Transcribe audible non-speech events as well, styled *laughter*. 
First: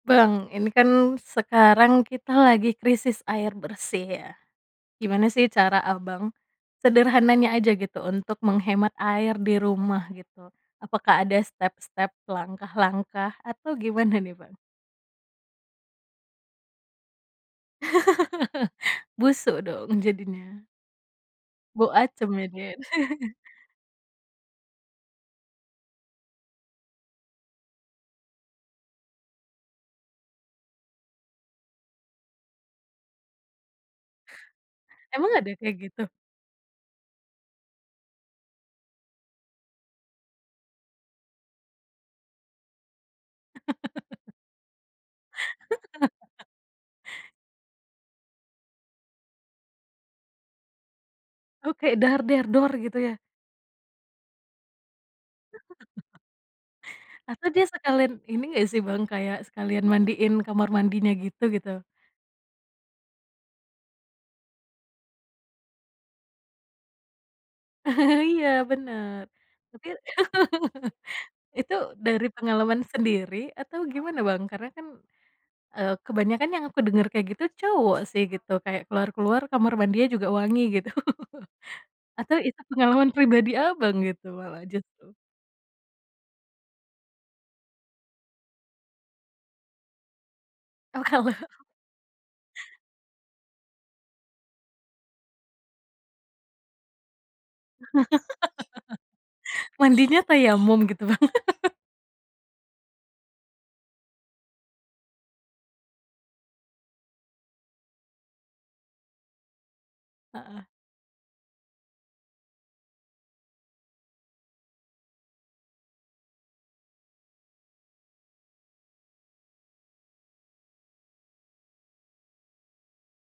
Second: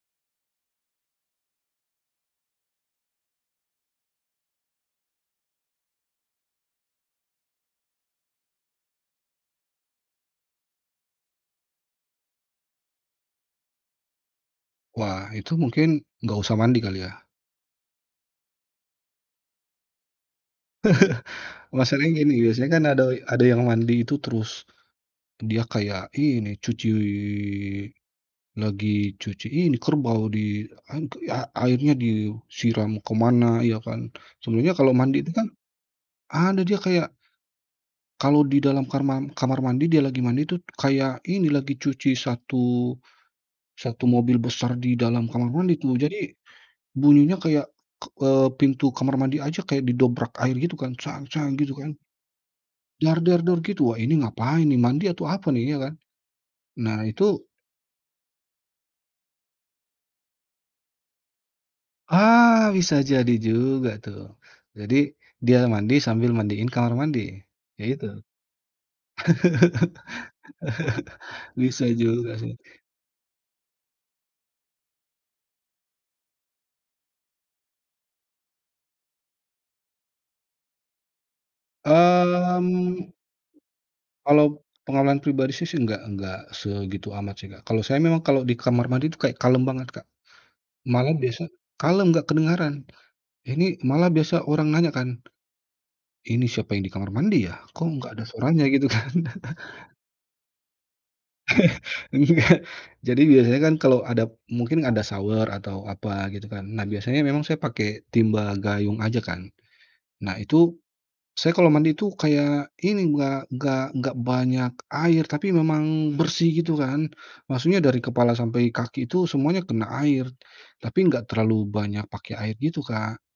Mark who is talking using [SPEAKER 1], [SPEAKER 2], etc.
[SPEAKER 1] Bang, ini kan sekarang kita lagi krisis air bersih ya? Gimana sih cara, Abang, sederhananya aja gitu untuk menghemat air di rumah gitu, apakah ada step-step, langkah-langkah atau gimana nih, Bang?
[SPEAKER 2] Wah, itu mungkin nggak usah mandi kali ya?
[SPEAKER 1] *laughs* Busuk dong, jadinya.
[SPEAKER 2] *laughs*
[SPEAKER 1] Bau
[SPEAKER 2] Masalahnya
[SPEAKER 1] asem
[SPEAKER 2] gini biasanya
[SPEAKER 1] jadinya.
[SPEAKER 2] kan ada
[SPEAKER 1] *laughs*
[SPEAKER 2] ada yang mandi itu terus, dia kayak ini cuci lagi cuci ini kerbau di an a airnya disiram kemana, ya kan. Sebenarnya kalau mandi itu
[SPEAKER 1] Emang
[SPEAKER 2] kan
[SPEAKER 1] ada kayak gitu?
[SPEAKER 2] ada dia kayak kalau di dalam karma kamar mandi dia lagi mandi itu, kayak ini lagi cuci 1 1 mobil besar di dalam kamar mandi tuh. Jadi
[SPEAKER 1] *laughs*
[SPEAKER 2] bunyinya kayak k eee, pintu kamar mandi aja kayak didobrak air gitu kan gitu
[SPEAKER 1] Oke,
[SPEAKER 2] kan.
[SPEAKER 1] gitu ya?
[SPEAKER 2] gitu, wah ini ngapain ini, mandi atau apa nih ya kan?
[SPEAKER 1] *laughs*
[SPEAKER 2] Nah itu
[SPEAKER 1] Atau dia sekalian ini nggak sih, Bang, kayak sekalian mandiin kamar mandinya gitu, gitu?
[SPEAKER 2] Ah, bisa jadi juga tuh. Jadi dia mandi sambil mandiin kamar mandi? Kayak gitu?
[SPEAKER 1] *laughs* Iya bener, tapi
[SPEAKER 2] *laughs*
[SPEAKER 1] *laughs* itu
[SPEAKER 2] Bisa
[SPEAKER 1] dari
[SPEAKER 2] juga sih.
[SPEAKER 1] pengalaman sendiri atau gimana, Bang? Karena kan, eee, kebanyakan yang aku denger kayak gitu cowok sih gitu kayak keluar-keluar, kamar mandinya juga wangi gitu. Atau itu pengalaman
[SPEAKER 2] Mmm.
[SPEAKER 1] pribadi, Abang, gitu
[SPEAKER 2] Kalau
[SPEAKER 1] malah justru?
[SPEAKER 2] pengalaman pribadi sih sih enggak nggak segitu amat sih, Kak. Kalau saya memang kalau di kamar mandi itu kayak kalem banget, Kak,
[SPEAKER 1] Oh,
[SPEAKER 2] malah
[SPEAKER 1] kalap.
[SPEAKER 2] biasa kalem nggak kedengeran. Ini malah biasa orang nanya kan, "ini siapa yang di kamar mandi ya? Kok nggak ada suaranya?" Gitu, kan.
[SPEAKER 1] *laughs*
[SPEAKER 2] *chuckles*
[SPEAKER 1] Mandinya tayamum gitu, Bang? *laughs*
[SPEAKER 2] *laughs* Enggak, jadi biasanya kan kalau ada mungkin ada shower atau apa gitu kan, nah biasanya memang saya pakai timba gayung aja kan. Nah,
[SPEAKER 1] Heeh.
[SPEAKER 2] itu saya kalau mandi itu kayak ini, nggak nggak nggak banyak air tapi memang bersih gitu kan. Maksudnya dari kepala sampai kaki itu semuanya kena air, tapi nggak terlalu banyak pakai air gitu, Kak.